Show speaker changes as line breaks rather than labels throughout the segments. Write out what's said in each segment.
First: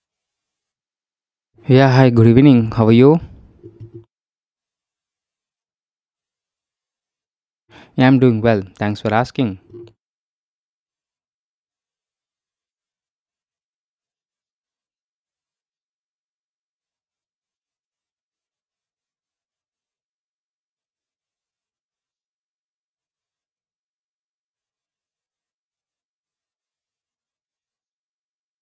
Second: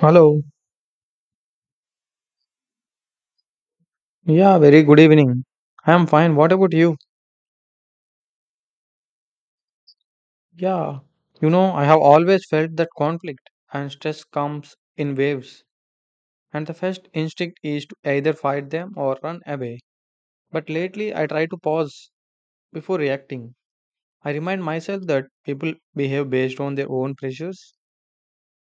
Hello.
Yeah, hi, good evening. How are you?
Yeah, very good evening. I am fine. What about you?
Yeah, I'm doing well. Thanks for asking.
Yeah. You know, I have always felt that conflict and stress comes in waves, and the first instinct is to either fight them or run away. But lately, I try to pause before reacting. I remind myself that people behave based on their own pressures,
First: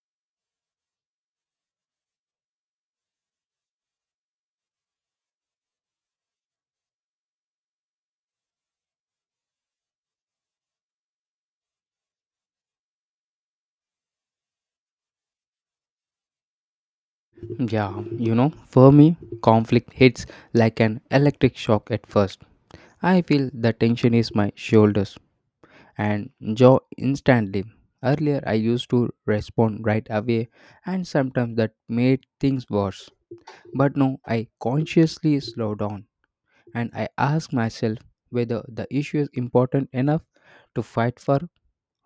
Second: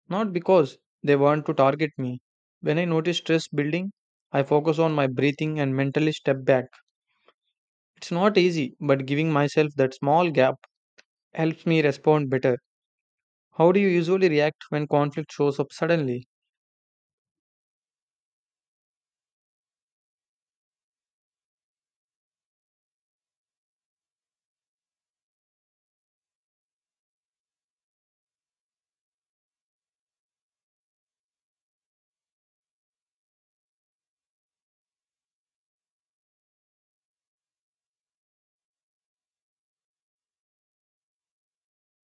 not because they want to target me. When I notice stress building, I focus on my breathing and mentally step back. It's not easy, but giving myself that small gap helps me respond better. How do you usually react when conflict shows up suddenly?
Yeah, you know, for me, conflict hits like an electric shock at first. I feel the tension is my shoulders and jaw instantly. Earlier, I used to respond right away, and sometimes that made things worse. But now, I consciously slow down and I ask myself whether the issue is important enough to fight for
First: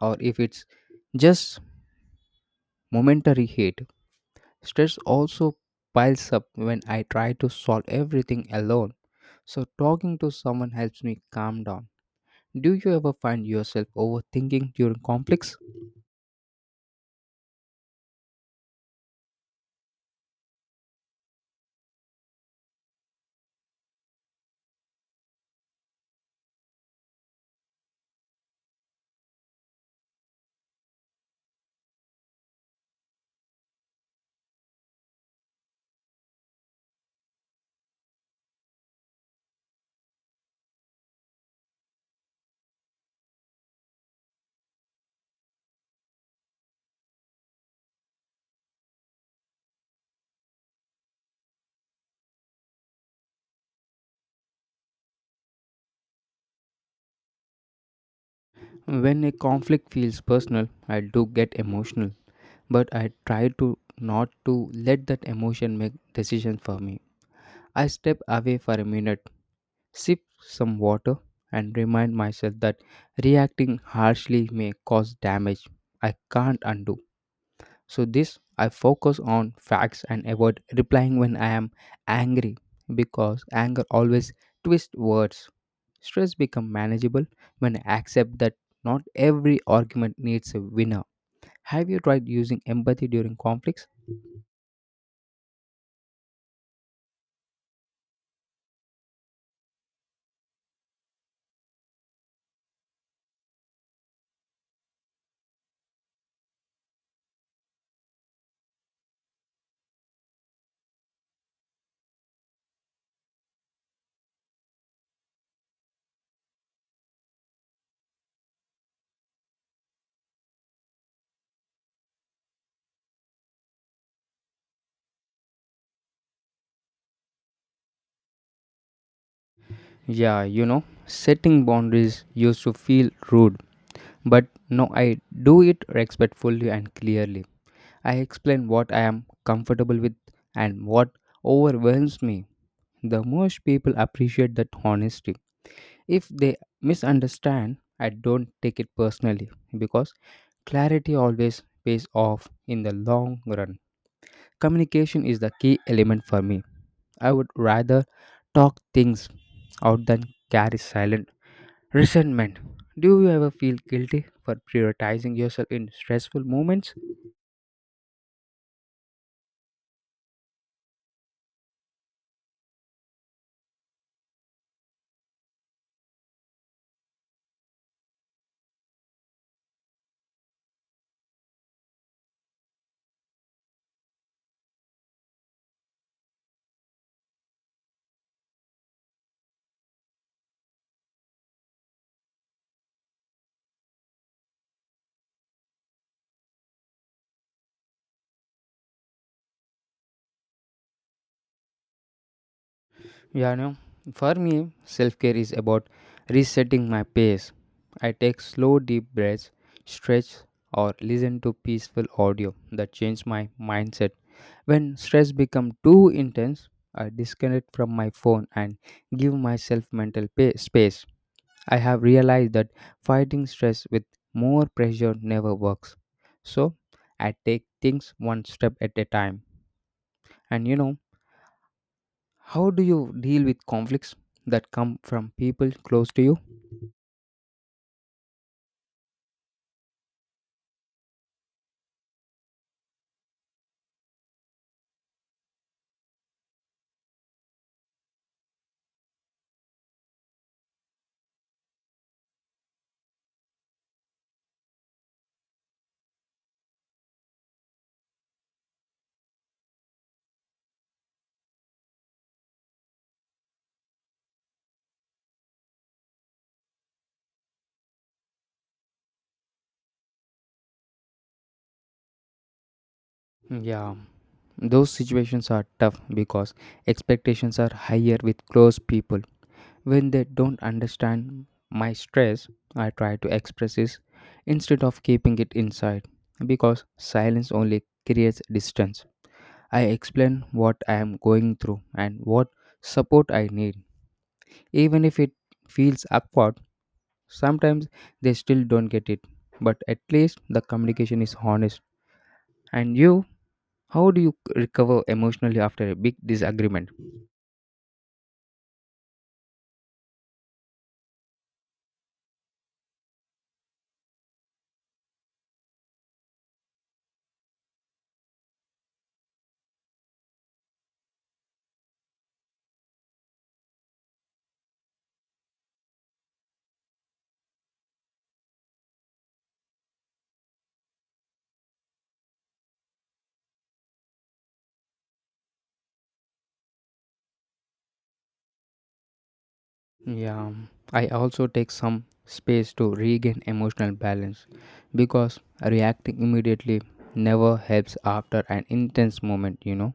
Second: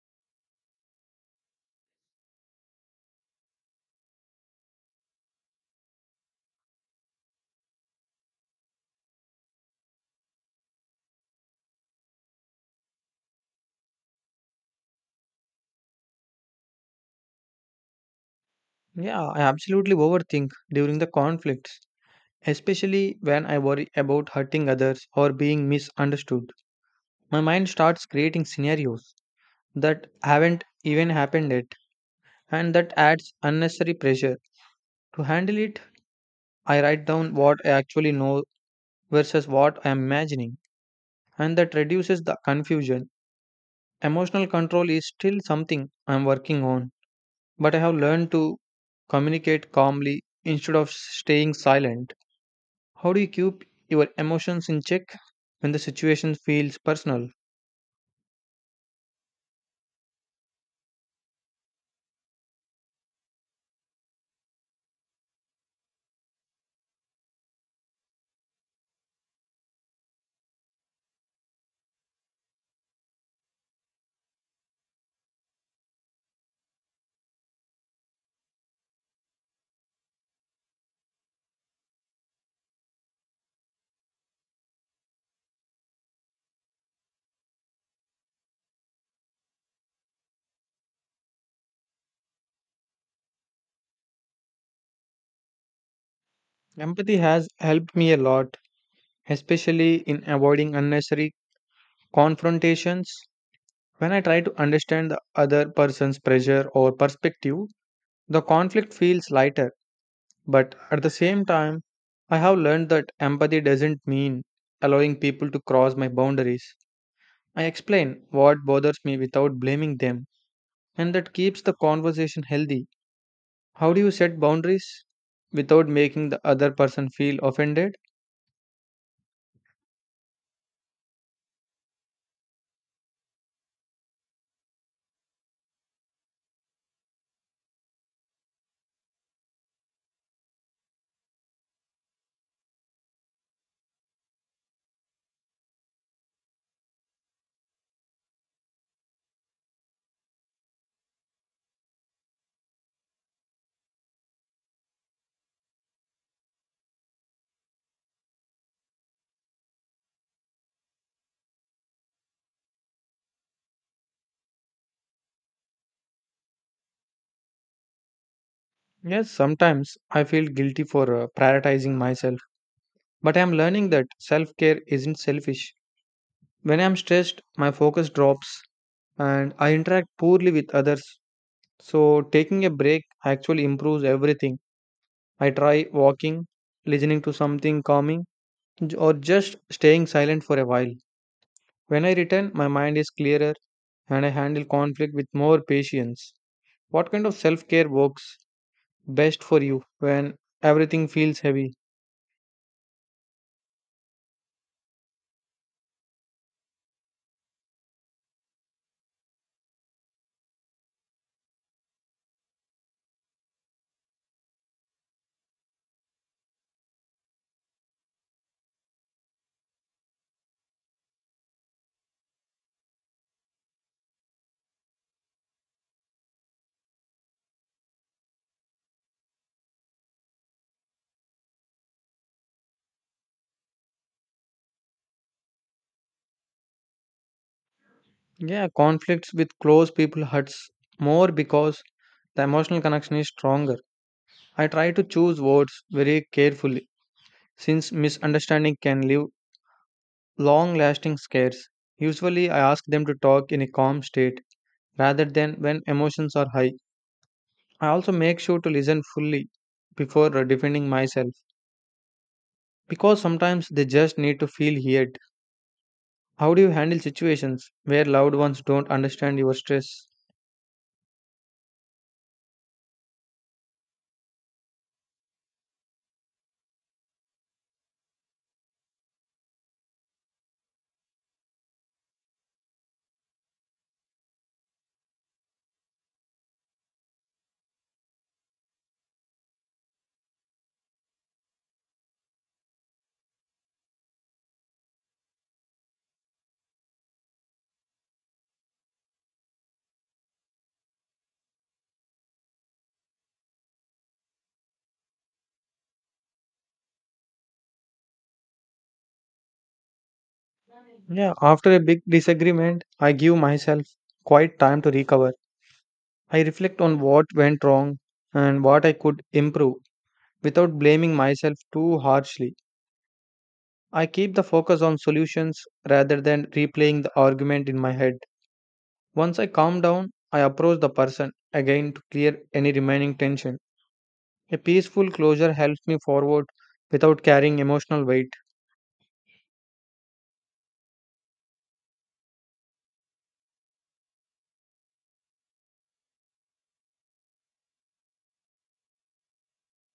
or if it's just momentary hate. Stress also piles up when I try to solve everything alone, so talking to someone helps me calm down. Do you ever find yourself overthinking during conflicts?
Yeah, I absolutely overthink during the conflicts, especially when I worry about hurting others or being misunderstood. My mind starts creating scenarios that haven't even happened yet, and that adds unnecessary pressure. To handle it, I write down what I actually know versus what I am imagining, and that reduces the confusion. Emotional control is still something I'm working on. But I have learned to communicate calmly instead of staying silent. How do you keep your emotions in check when the situation feels personal?
When a conflict feels personal, I do get emotional, but I try to not to let that emotion make decisions for me. I step away for a minute, sip some water, and remind myself that reacting harshly may cause damage I can't undo. So this I focus on facts and avoid replying when I am angry because anger always twists words. Stress become manageable when I accept that not every argument needs a winner. Have you tried using empathy during conflicts?
Empathy has helped me a lot, especially in avoiding unnecessary confrontations. When I try to understand the other person's pressure or perspective, the conflict feels lighter. But at the same time, I have learned that empathy doesn't mean allowing people to cross my boundaries. I explain what bothers me without blaming them, and that keeps the conversation healthy. How do you set boundaries without making the other person feel offended?
Yeah, you know, setting boundaries used to feel rude, but now I do it respectfully and clearly. I explain what I am comfortable with and what overwhelms me the most people appreciate that honesty. If they misunderstand, I don't take it personally because clarity always pays off in the long run. Communication is the key element for me. I would rather talk things out than carry silent resentment. Do you ever feel guilty for prioritizing yourself in stressful moments?
Yes, sometimes I feel guilty for prioritizing myself, but I am learning that self care isn't selfish. When I am stressed, my focus drops and I interact poorly with others. So, taking a break actually improves everything. I try walking, listening to something calming, or just staying silent for a while. When I return, my mind is clearer and I handle conflict with more patience. What kind of self care works best for you when everything feels heavy?
Yeah, no. For me, self care is about resetting my pace. I take slow, deep breaths, stretch, or listen to peaceful audio that change my mindset. When stress becomes too intense, I disconnect from my phone and give myself mental space. I have realized that fighting stress with more pressure never works. So, I take things one step at a time. And you know, how do you deal with conflicts that come from people close to you?
Yeah, conflicts with close people hurts more because the emotional connection is stronger. I try to choose words very carefully since misunderstanding can leave long lasting scares. Usually, I ask them to talk in a calm state rather than when emotions are high. I also make sure to listen fully before defending myself. Because sometimes they just need to feel heard. How do you handle situations where loved ones don't understand your stress?
Yeah, those situations are tough because expectations are higher with close people. When they don't understand my stress, I try to express this instead of keeping it inside because silence only creates distance. I explain what I am going through and what support I need, even if it feels awkward. Sometimes they still don't get it, but at least the communication is honest. And you, how do you recover emotionally after a big disagreement?
Yeah, after a big disagreement, I give myself quite time to recover. I reflect on what went wrong and what I could improve without blaming myself too harshly. I keep the focus on solutions rather than replaying the argument in my head. Once I calm down, I approach the person again to clear any remaining tension. A peaceful closure helps me forward without carrying emotional weight.
Yeah, I also take some space to regain emotional balance because reacting immediately never helps after an intense moment, you know.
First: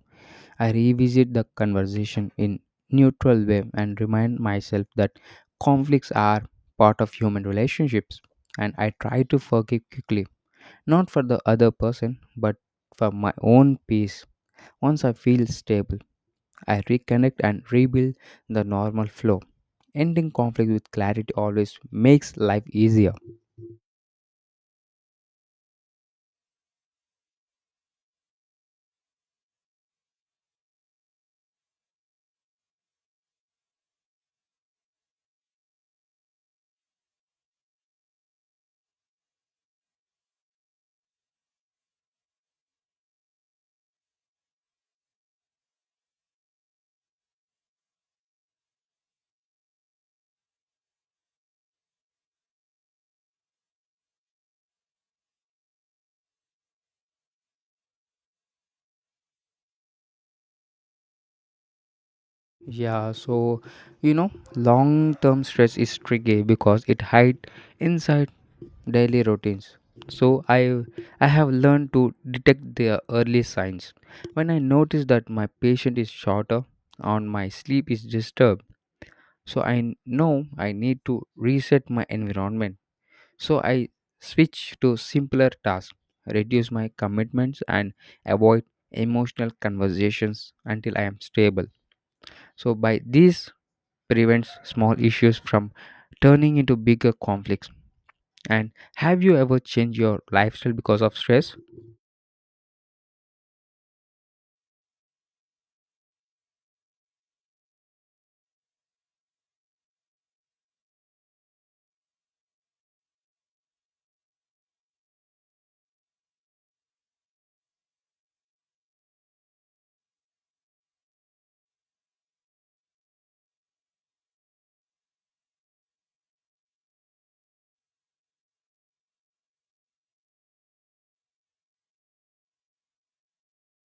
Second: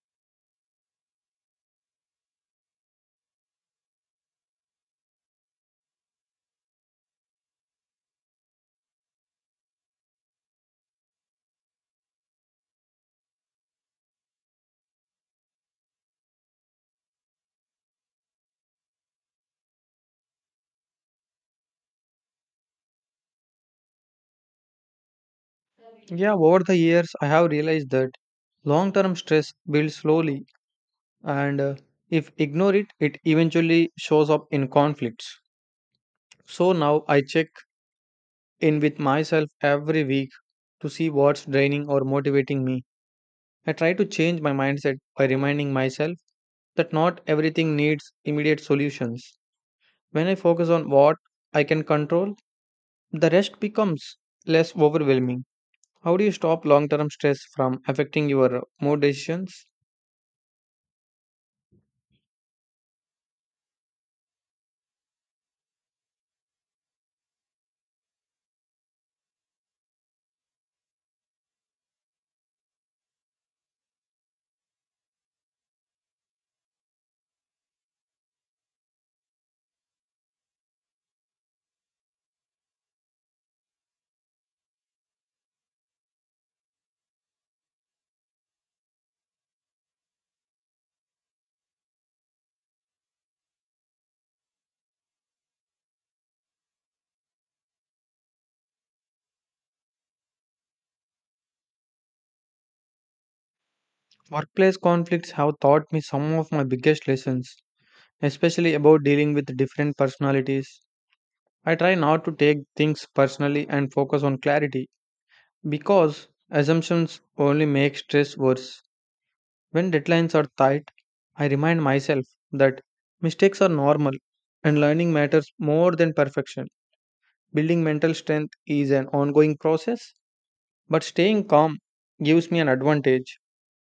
I revisit the conversation in neutral way and remind myself that conflicts are part of human relationships and I try to forgive quickly, not for the other person, but for my own peace. Once I feel stable, I reconnect and rebuild the normal flow. Ending conflict with clarity always makes life easier.
Yeah, over the years, I have realized that long term stress builds slowly, and if ignore it, it eventually shows up in conflicts. So now I check in with myself every week to see what's draining or motivating me. I try to change my mindset by reminding myself that not everything needs immediate solutions. When I focus on what I can control, the rest becomes less overwhelming. How do you stop long term stress from affecting your mood decisions?
Yeah, so you know, long term stress is tricky because it hides inside daily routines. So I have learned to detect the early signs. When I notice that my patient is shorter or my sleep is disturbed, so I know I need to reset my environment, so I switch to simpler tasks, reduce my commitments and avoid emotional conversations until I am stable, so by this prevents small issues from turning into bigger conflicts. And have you ever changed your lifestyle because of stress?
Workplace conflicts have taught me some of my biggest lessons, especially about dealing with different personalities. I try not to take things personally and focus on clarity because assumptions only make stress worse. When deadlines are tight, I remind myself that mistakes are normal and learning matters more than perfection. Building mental strength is an ongoing process, but staying calm gives me an advantage.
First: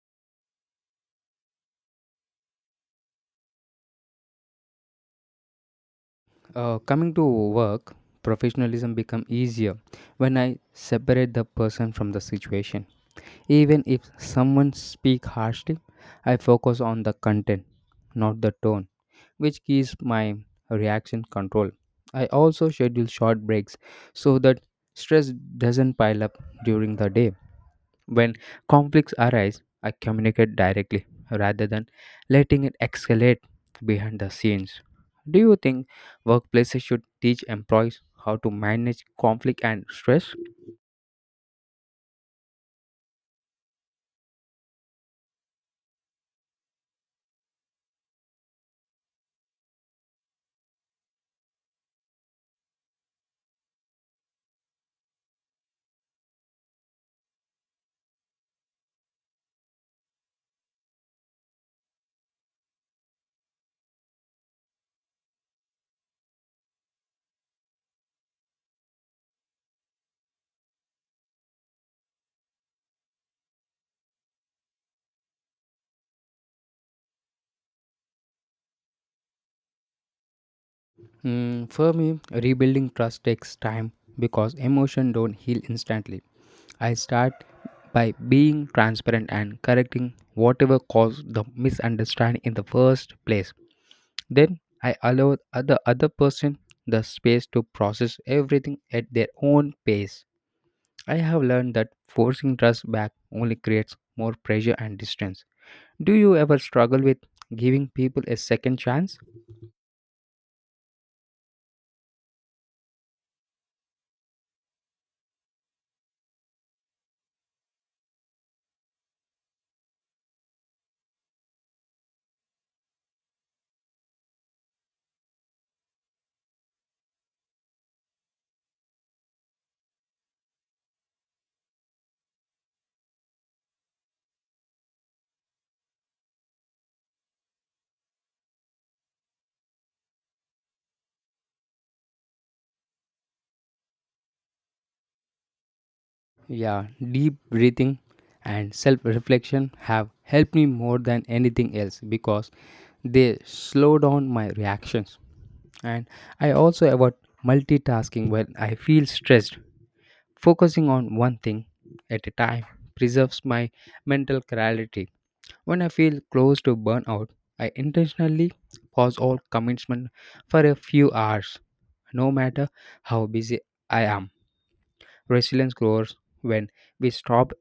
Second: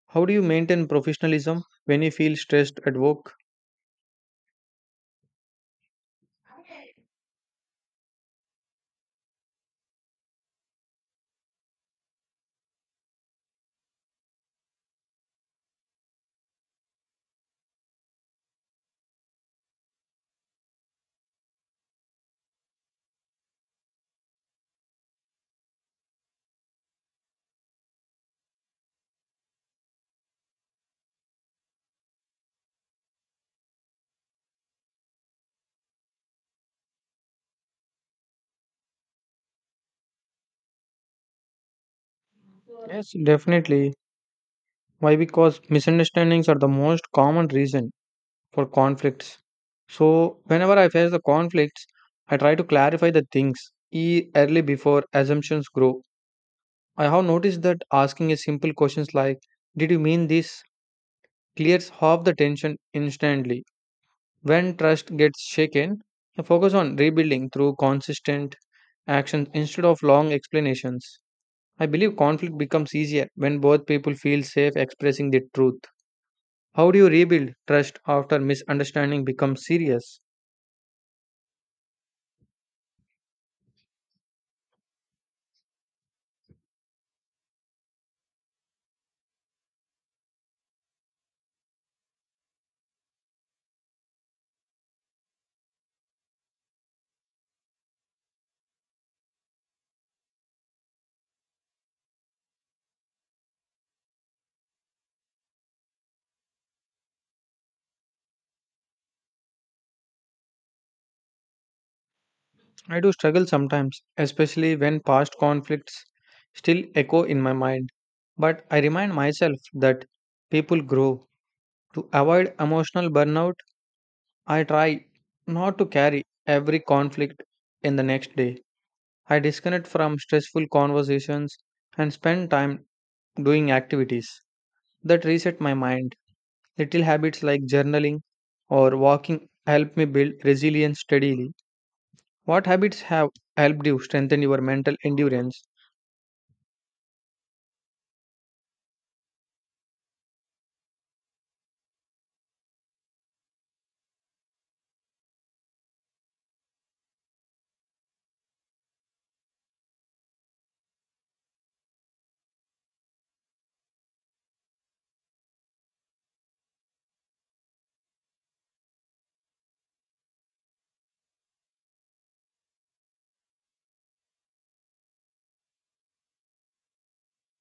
How do you maintain professionalism when you feel stressed at work?
Coming to work, professionalism become easier when I separate the person from the situation. Even if someone speak harshly, I focus on the content, not the tone, which gives my reaction control. I also schedule short breaks so that stress doesn't pile up during the day. When conflicts arise, I communicate directly rather than letting it escalate behind the scenes. Do you think workplaces should teach employees how to manage conflict and stress?
Yes, definitely. Why? Because misunderstandings are the most common reason for conflicts. So, whenever I face the conflicts, I try to clarify the things early before assumptions grow. I have noticed that asking a simple questions like, "Did you mean this?" clears half the tension instantly. When trust gets shaken, I focus on rebuilding through consistent actions instead of long explanations. I believe conflict becomes easier when both people feel safe expressing the truth. How do you rebuild trust after misunderstanding becomes serious?
Mm, for me, rebuilding trust takes time because emotion don't heal instantly. I start by being transparent and correcting whatever caused the misunderstanding in the first place. Then I allow the other person the space to process everything at their own pace. I have learned that forcing trust back only creates more pressure and distance. Do you ever struggle with giving people a second chance?
I do struggle sometimes, especially when past conflicts still echo in my mind. But I remind myself that people grow. To avoid emotional burnout, I try not to carry every conflict in the next day. I disconnect from stressful conversations and spend time doing activities that reset my mind. Little habits like journaling or walking help me build resilience steadily. What habits have helped you strengthen your mental endurance?
Yeah, deep breathing and self reflection have helped me more than anything else because they slow down my reactions. And I also avoid multitasking when I feel stressed. Focusing on one thing at a time preserves my mental clarity. When I feel close to burnout, I intentionally pause all commitment for a few hours, no matter how busy I am. Resilience grows when we stop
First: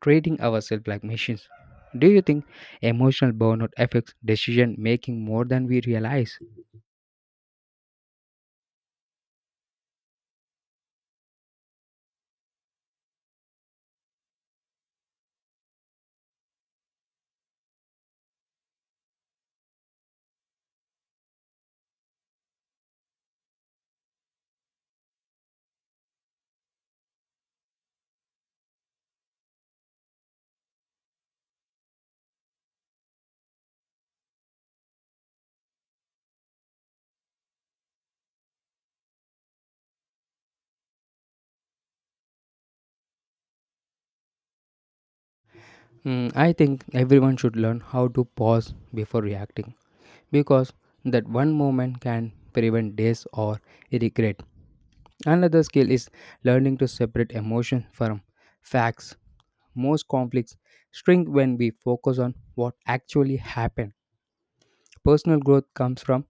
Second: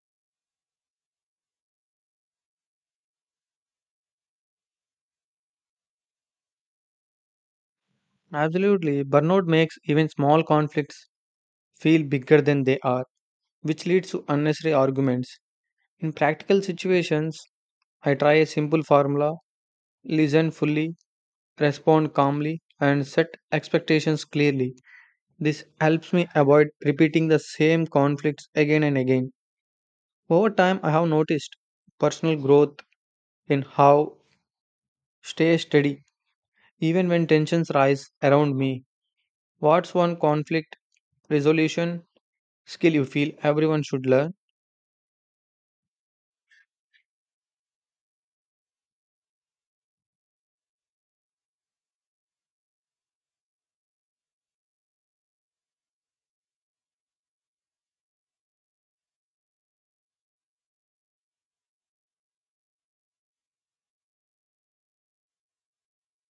treating ourselves like machines. Do you think emotional burnout affects decision making more than we realize?
Absolutely, burnout makes even small conflicts feel bigger than they are, which leads to unnecessary arguments. In practical situations, I try a simple formula: listen fully, respond calmly, and set expectations clearly. This helps me avoid repeating the same conflicts again and again. Over time, I have noticed personal growth in how stay steady even when tensions rise around me. What's one conflict resolution skill you feel everyone should learn?
Hmm, I think everyone should learn how to pause before reacting because that one moment can prevent days or regret. Another skill is learning to separate emotion from facts. Most conflicts shrink when we focus on what actually happened. Personal growth comes from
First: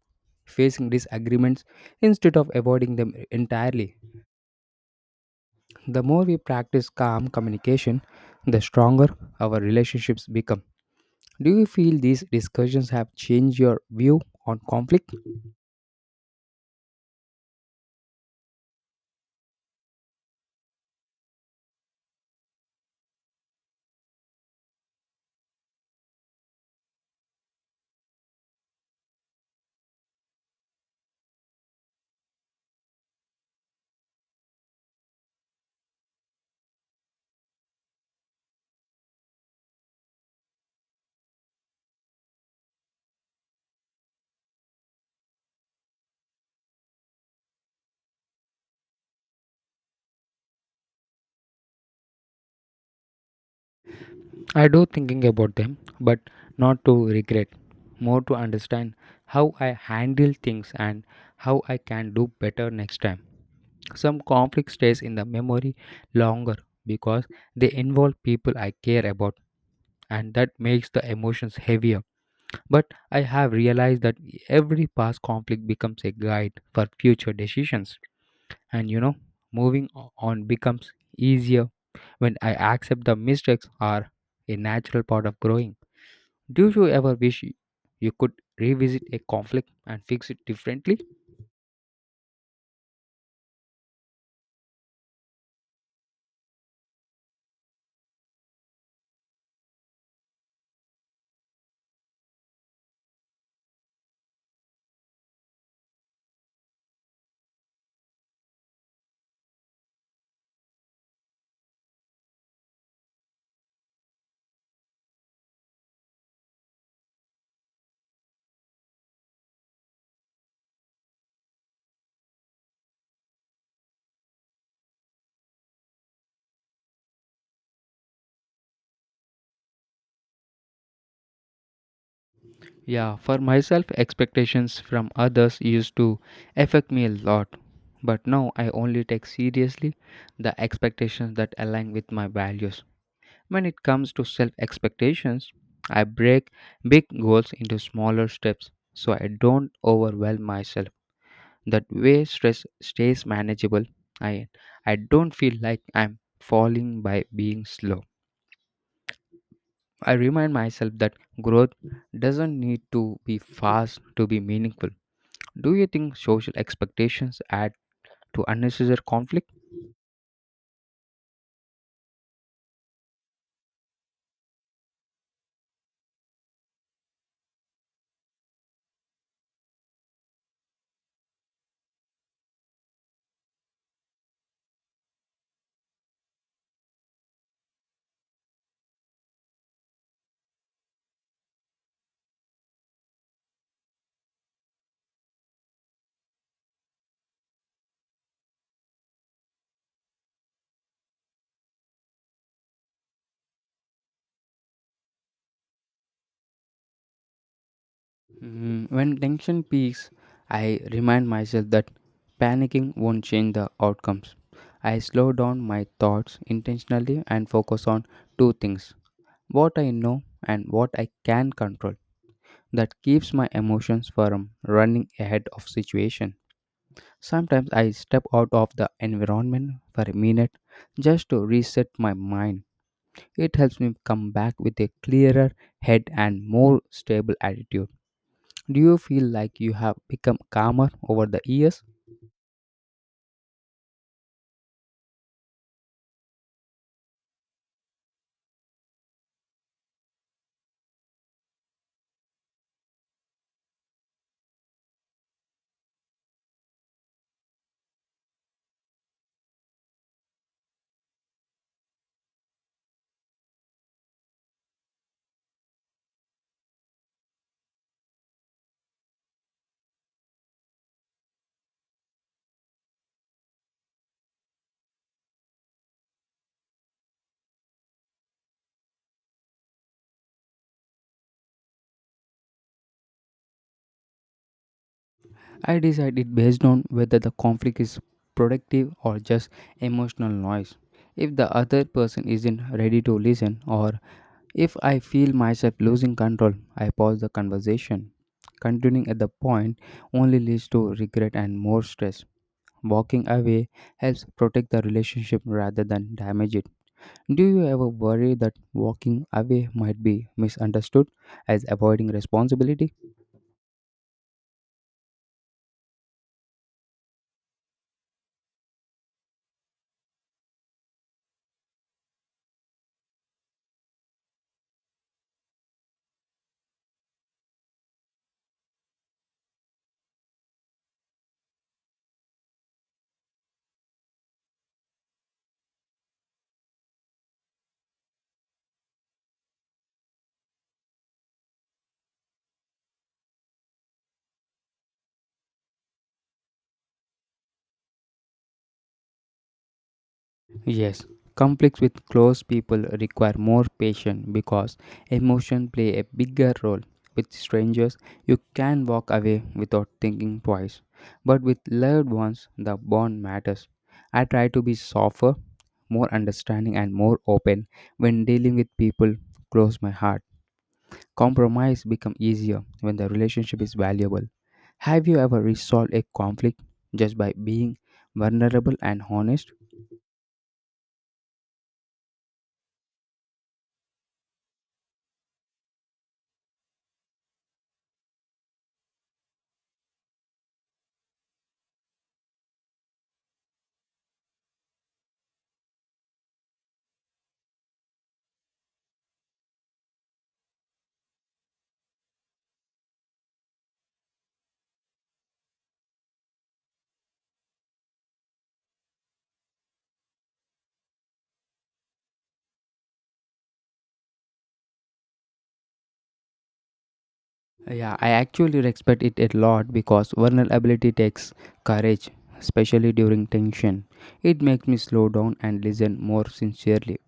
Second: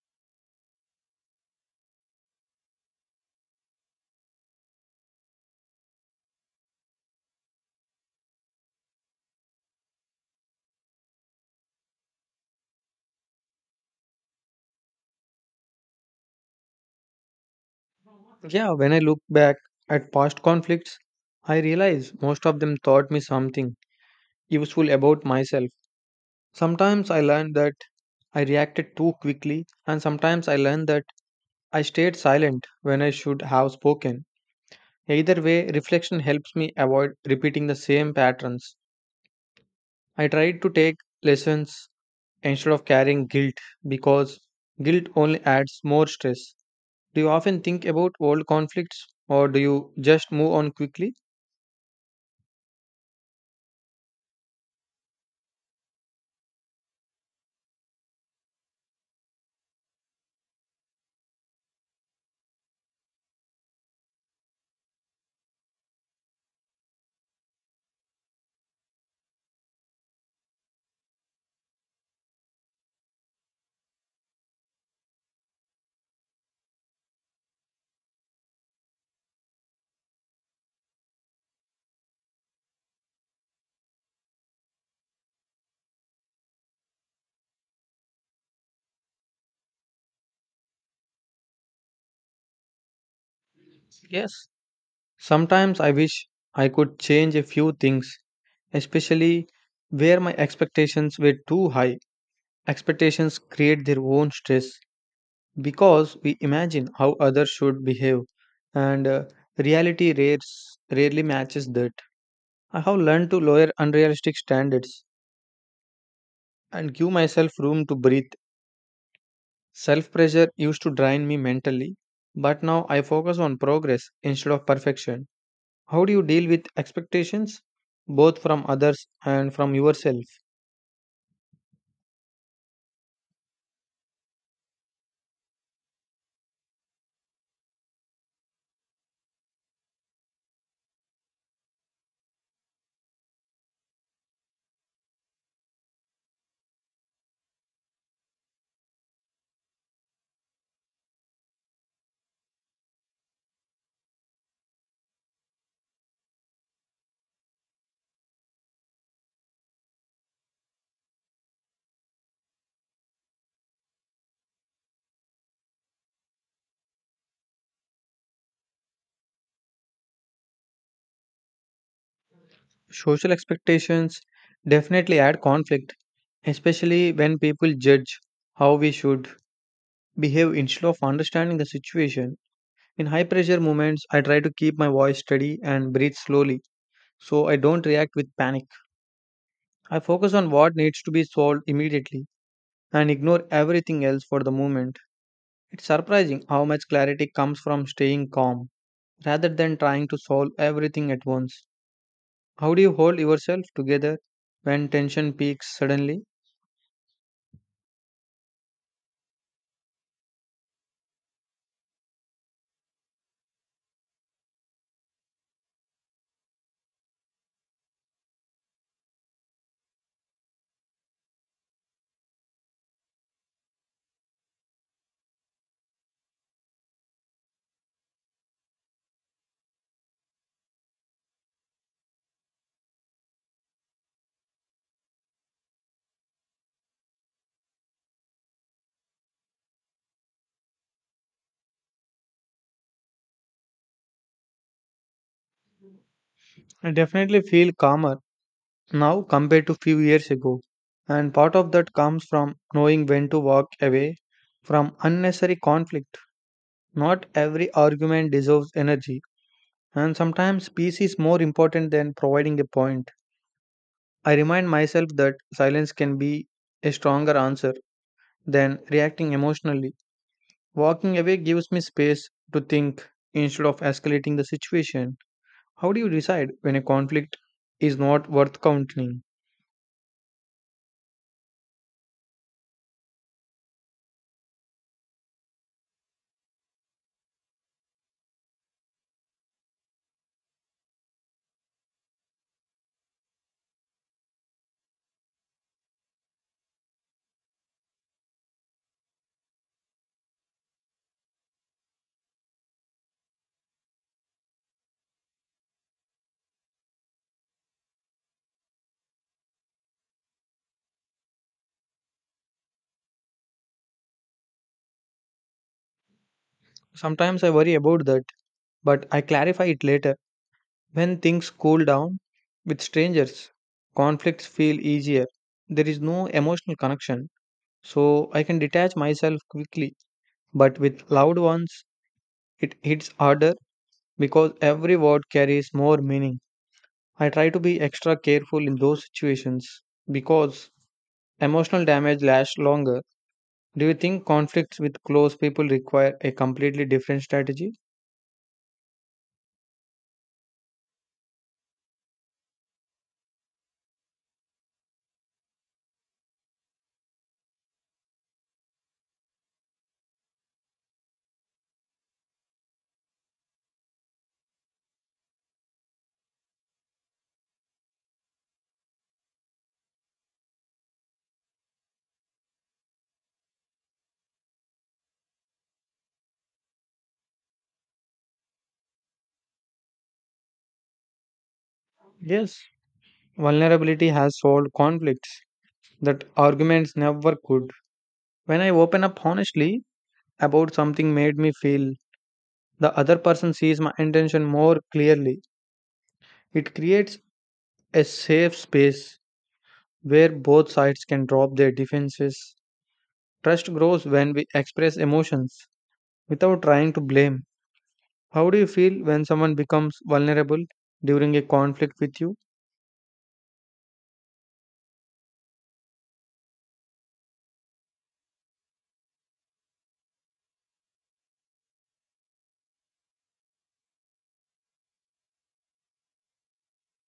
facing disagreements instead of avoiding them entirely. The more we practice calm communication, the stronger our relationships become. Do you feel these discussions have changed your view on conflict?
Yeah, when I look back at past conflicts, I realize most of them taught me something useful about myself. Sometimes I learned that I reacted too quickly, and sometimes I learned that I stayed silent when I should have spoken. Either way, reflection helps me avoid repeating the same patterns. I tried to take lessons instead of carrying guilt because guilt only adds more stress. Do you often think about old conflicts or do you just move on quickly?
I do thinking about them, but not to regret, more to understand how I handle things and how I can do better next time. Some conflict stays in the memory longer because they involve people I care about and that makes the emotions heavier. But I have realized that every past conflict becomes a guide for future decisions. And you know, moving on becomes easier when I accept the mistakes are a natural part of growing. Do you ever wish you could revisit a conflict and fix it differently?
Yes. Sometimes I wish I could change a few things, especially where my expectations were too high. Expectations create their own stress because we imagine how others should behave, and reality rarely matches that. I have learned to lower unrealistic standards and give myself room to breathe. Self pressure used to drain me mentally, but now I focus on progress instead of perfection. How do you deal with expectations, both from others and from yourself?
Yeah, for myself, expectations from others used to affect me a lot. But now I only take seriously the expectations that align with my values. When it comes to self expectations, I break big goals into smaller steps so I don't overwhelm myself. That way, stress stays manageable. I, I don't feel like I'm falling by being slow. I remind myself that growth doesn't need to be fast to be meaningful. Do you think social expectations add to unnecessary conflict?
Social expectations definitely add conflict, especially when people judge how we should behave instead of understanding the situation. In high pressure moments, I try to keep my voice steady and breathe slowly so I don't react with panic. I focus on what needs to be solved immediately and ignore everything else for the moment. It's surprising how much clarity comes from staying calm rather than trying to solve everything at once. How do you hold yourself together when tension peaks suddenly?
Mm, when tension peaks, I remind myself that panicking won't change the outcomes. I slow down my thoughts intentionally and focus on two things: what I know and what I can control. That keeps my emotions from running ahead of situation. Sometimes I step out of the environment for a minute just to reset my mind. It helps me come back with a clearer head and more stable attitude. Do you feel like you have become calmer over the years?
I definitely feel calmer now compared to few years ago, and part of that comes from knowing when to walk away from unnecessary conflict. Not every argument deserves energy, and sometimes peace is more important than providing a point. I remind myself that silence can be a stronger answer than reacting emotionally. Walking away gives me space to think instead of escalating the situation. How do you decide when a conflict is not worth continuing?
I decide it based on whether the conflict is productive or just emotional noise. If the other person isn't ready to listen, or if I feel myself losing control, I pause the conversation. Continuing at the point only leads to regret and more stress. Walking away helps protect the relationship rather than damage it. Do you ever worry that walking away might be misunderstood as avoiding responsibility?
Sometimes I worry about that, but I clarify it later. When things cool down with strangers, conflicts feel easier. There is no emotional connection, so I can detach myself quickly. But with loved ones, it hits harder because every word carries more meaning. I try to be extra careful in those situations because emotional damage lasts longer. Do you think conflicts with close people require a completely different strategy?
Yes, conflicts with close people require more patience because emotions play a bigger role. With strangers, you can walk away without thinking twice, but with loved ones, the bond matters. I try to be softer, more understanding, and more open when dealing with people close my heart. Compromise become easier when the relationship is valuable. Have you ever resolved a conflict just by being vulnerable and honest?
Yes, vulnerability has solved conflicts that arguments never could. When I open up honestly about something made me feel, the other person sees my intention more clearly. It creates a safe space where both sides can drop their defenses. Trust grows when we express emotions without trying to blame. How do you feel when someone becomes vulnerable during a conflict with you?
Yeah, I actually respect it a lot because vulnerability takes courage, especially during tension. It makes me slow down and listen more sincerely,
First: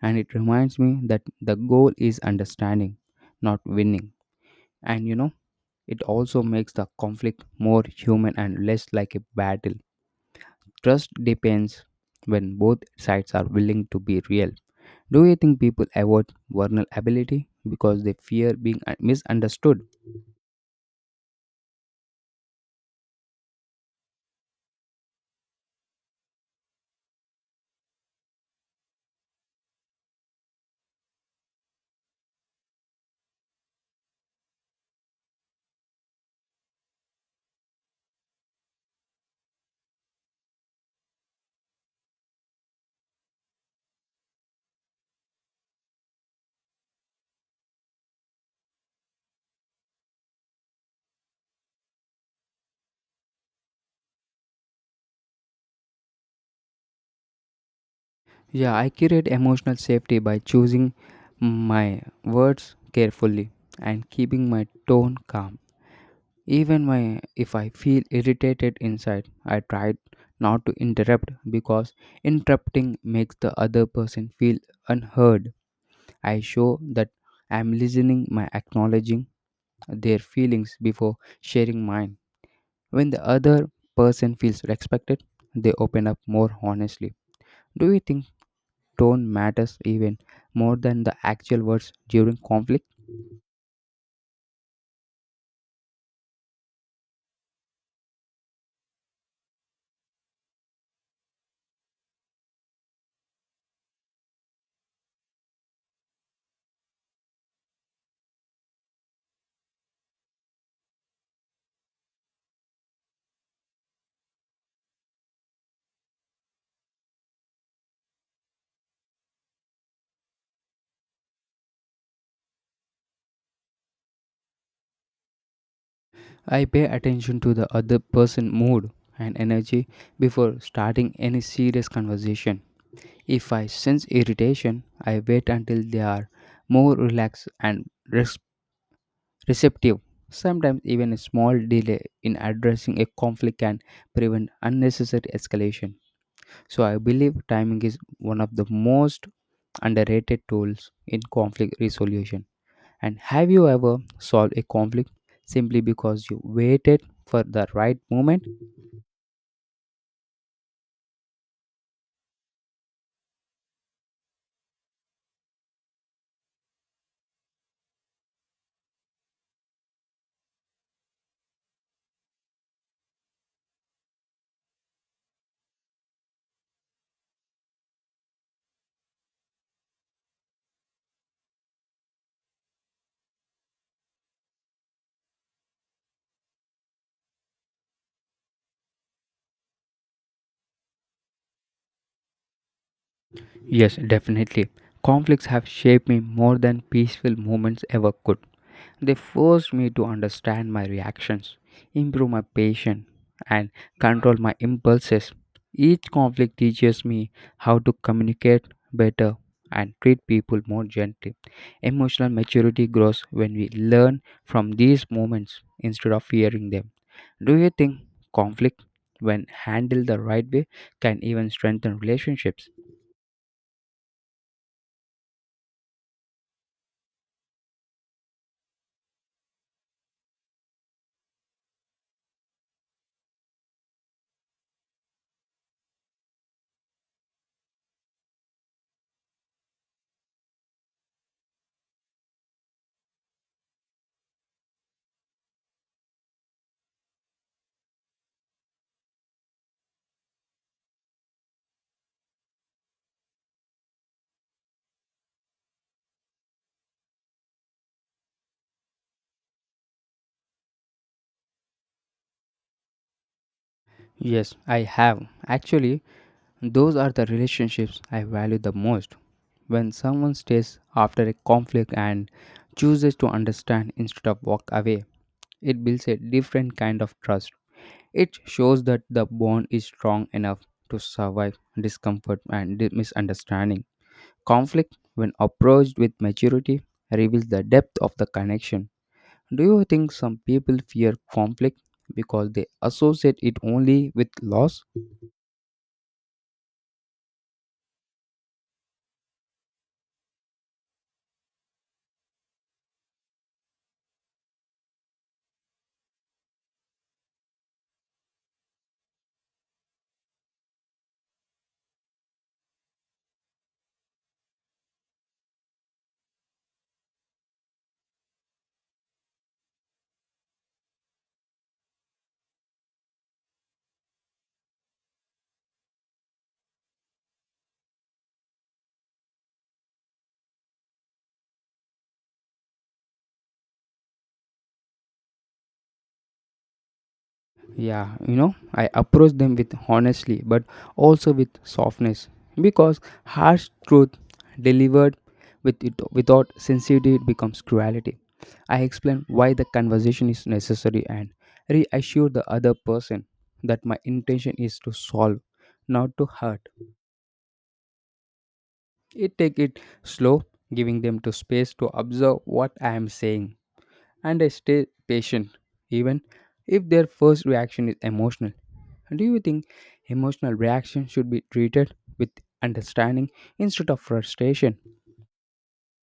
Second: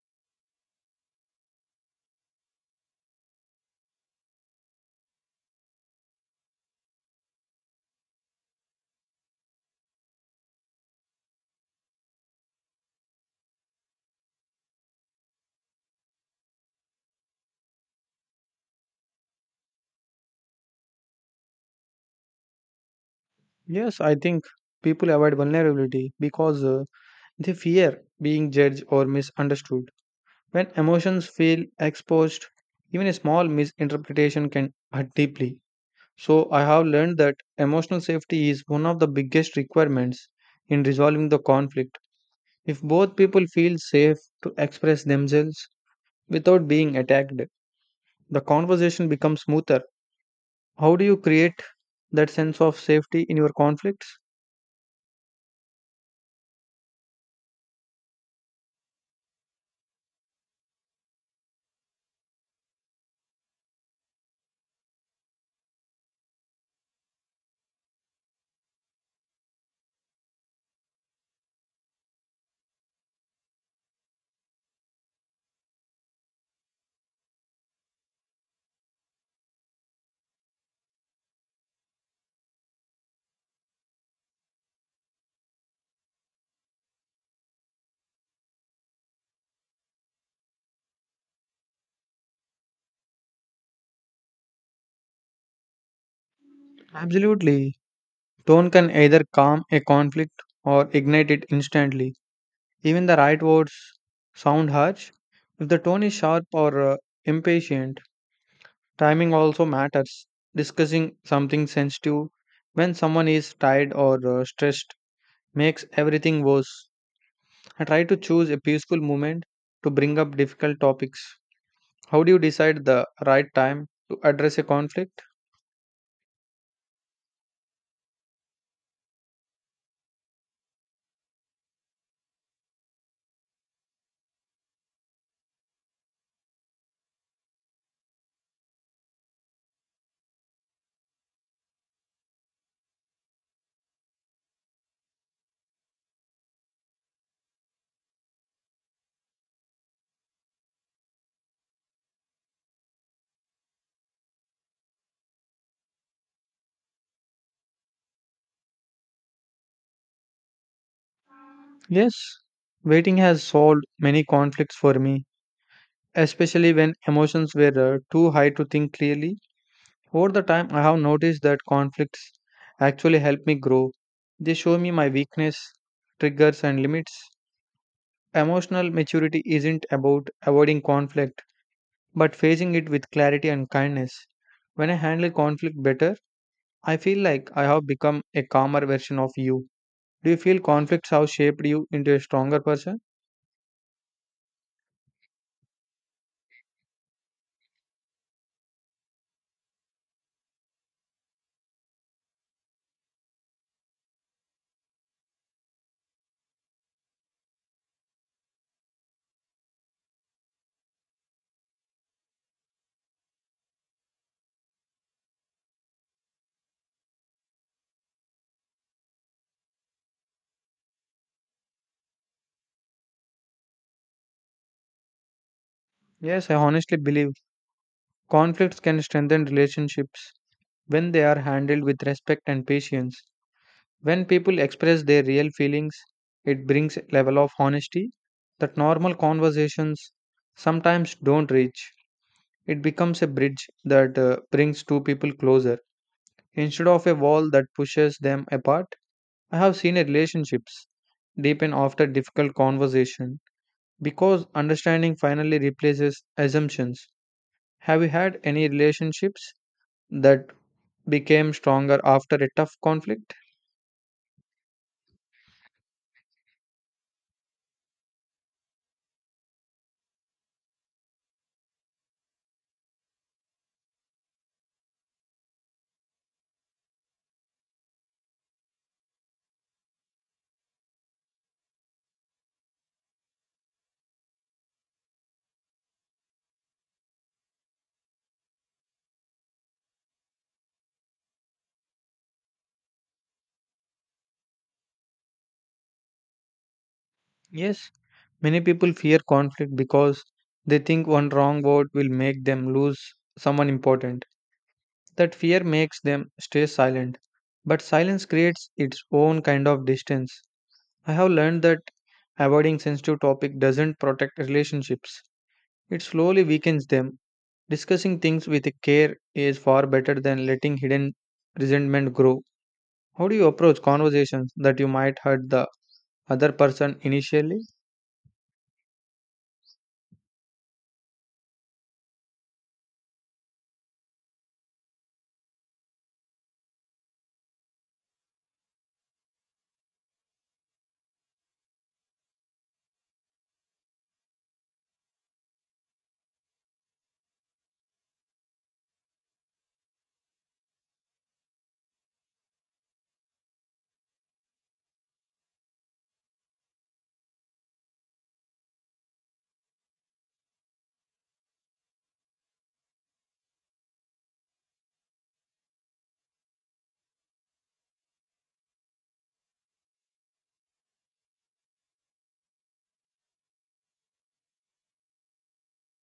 and it reminds me that the goal is understanding, not winning. And you know, it also makes the conflict more human and less like a battle. Trust depends when both sides are willing to be real. Do you think people avoid vulnerability because they fear being misunderstood?
Yes, I think people avoid vulnerability because they fear being judged or misunderstood. When emotions feel exposed, even a small misinterpretation can hurt deeply. So, I have learned that emotional safety is one of the biggest requirements in resolving the conflict. If both people feel safe to express themselves without being attacked, the conversation becomes smoother. How do you create that sense of safety in your conflicts?
Yeah, I create emotional safety by choosing my words carefully and keeping my tone calm. If I feel irritated inside, I try not to interrupt because interrupting makes the other person feel unheard. I show that I'm listening by acknowledging their feelings before sharing mine. When the other person feels respected, they open up more honestly. Do you think tone matters even more than the actual words during conflict?
Absolutely. Tone can either calm a conflict or ignite it instantly. Even the right words sound harsh. If the tone is sharp or impatient, timing also matters. Discussing something sensitive when someone is tired or stressed makes everything worse. I try to choose a peaceful moment to bring up difficult topics. How do you decide the right time to address a conflict?
I pay attention to the other person's mood and energy before starting any serious conversation. If I sense irritation, I wait until they are more relaxed and receptive. Sometimes, even a small delay in addressing a conflict can prevent unnecessary escalation. So, I believe timing is one of the most underrated tools in conflict resolution. And have you ever solved a conflict simply because you waited for the right moment?
Yes, waiting has solved many conflicts for me, especially when emotions were too high to think clearly. Over the time, I have noticed that conflicts actually help me grow. They show me my weakness, triggers, and limits. Emotional maturity isn't about avoiding conflict, but facing it with clarity and kindness. When I handle conflict better, I feel like I have become a calmer version of you. Do you feel conflicts have shaped you into a stronger person?
Yes, definitely. Conflicts have shaped me more than peaceful moments ever could. They forced me to understand my reactions, improve my patience, and control my impulses. Each conflict teaches me how to communicate better and treat people more gently. Emotional maturity grows when we learn from these moments instead of fearing them. Do you think conflict, when handled the right way, can even strengthen relationships?
Yes, I honestly believe. Conflicts can strengthen relationships when they are handled with respect and patience. When people express their real feelings, it brings a level of honesty that normal conversations sometimes don't reach. It becomes a bridge that brings two people closer instead of a wall that pushes them apart. I have seen relationships deepen after difficult conversation because understanding finally replaces assumptions. Have you had any relationships that became stronger after a tough conflict?
Yes, I have. Actually, those are the relationships I value the most. When someone stays after a conflict and chooses to understand instead of walk away, it builds a different kind of trust. It shows that the bond is strong enough to survive discomfort and misunderstanding. Conflict, when approached with maturity, reveals the depth of the connection. Do you think some people fear conflict because they associate it only with loss?
Yes, many people fear conflict because they think one wrong word will make them lose someone important. That fear makes them stay silent. But silence creates its own kind of distance. I have learned that avoiding sensitive topic doesn't protect relationships. It slowly weakens them. Discussing things with care is far better than letting hidden resentment grow. How do you approach conversations that you might hurt the other person initially?
Yeah, you know, I approach them with honestly but also with softness because harsh truth delivered without sincerity it becomes cruelty. I explain why the conversation is necessary and reassure the other person that my intention is to solve, not to hurt. It take it slow, giving them to space to observe what I am saying and I stay patient, even if their first reaction is emotional. Do you think emotional reaction should be treated with understanding instead of frustration?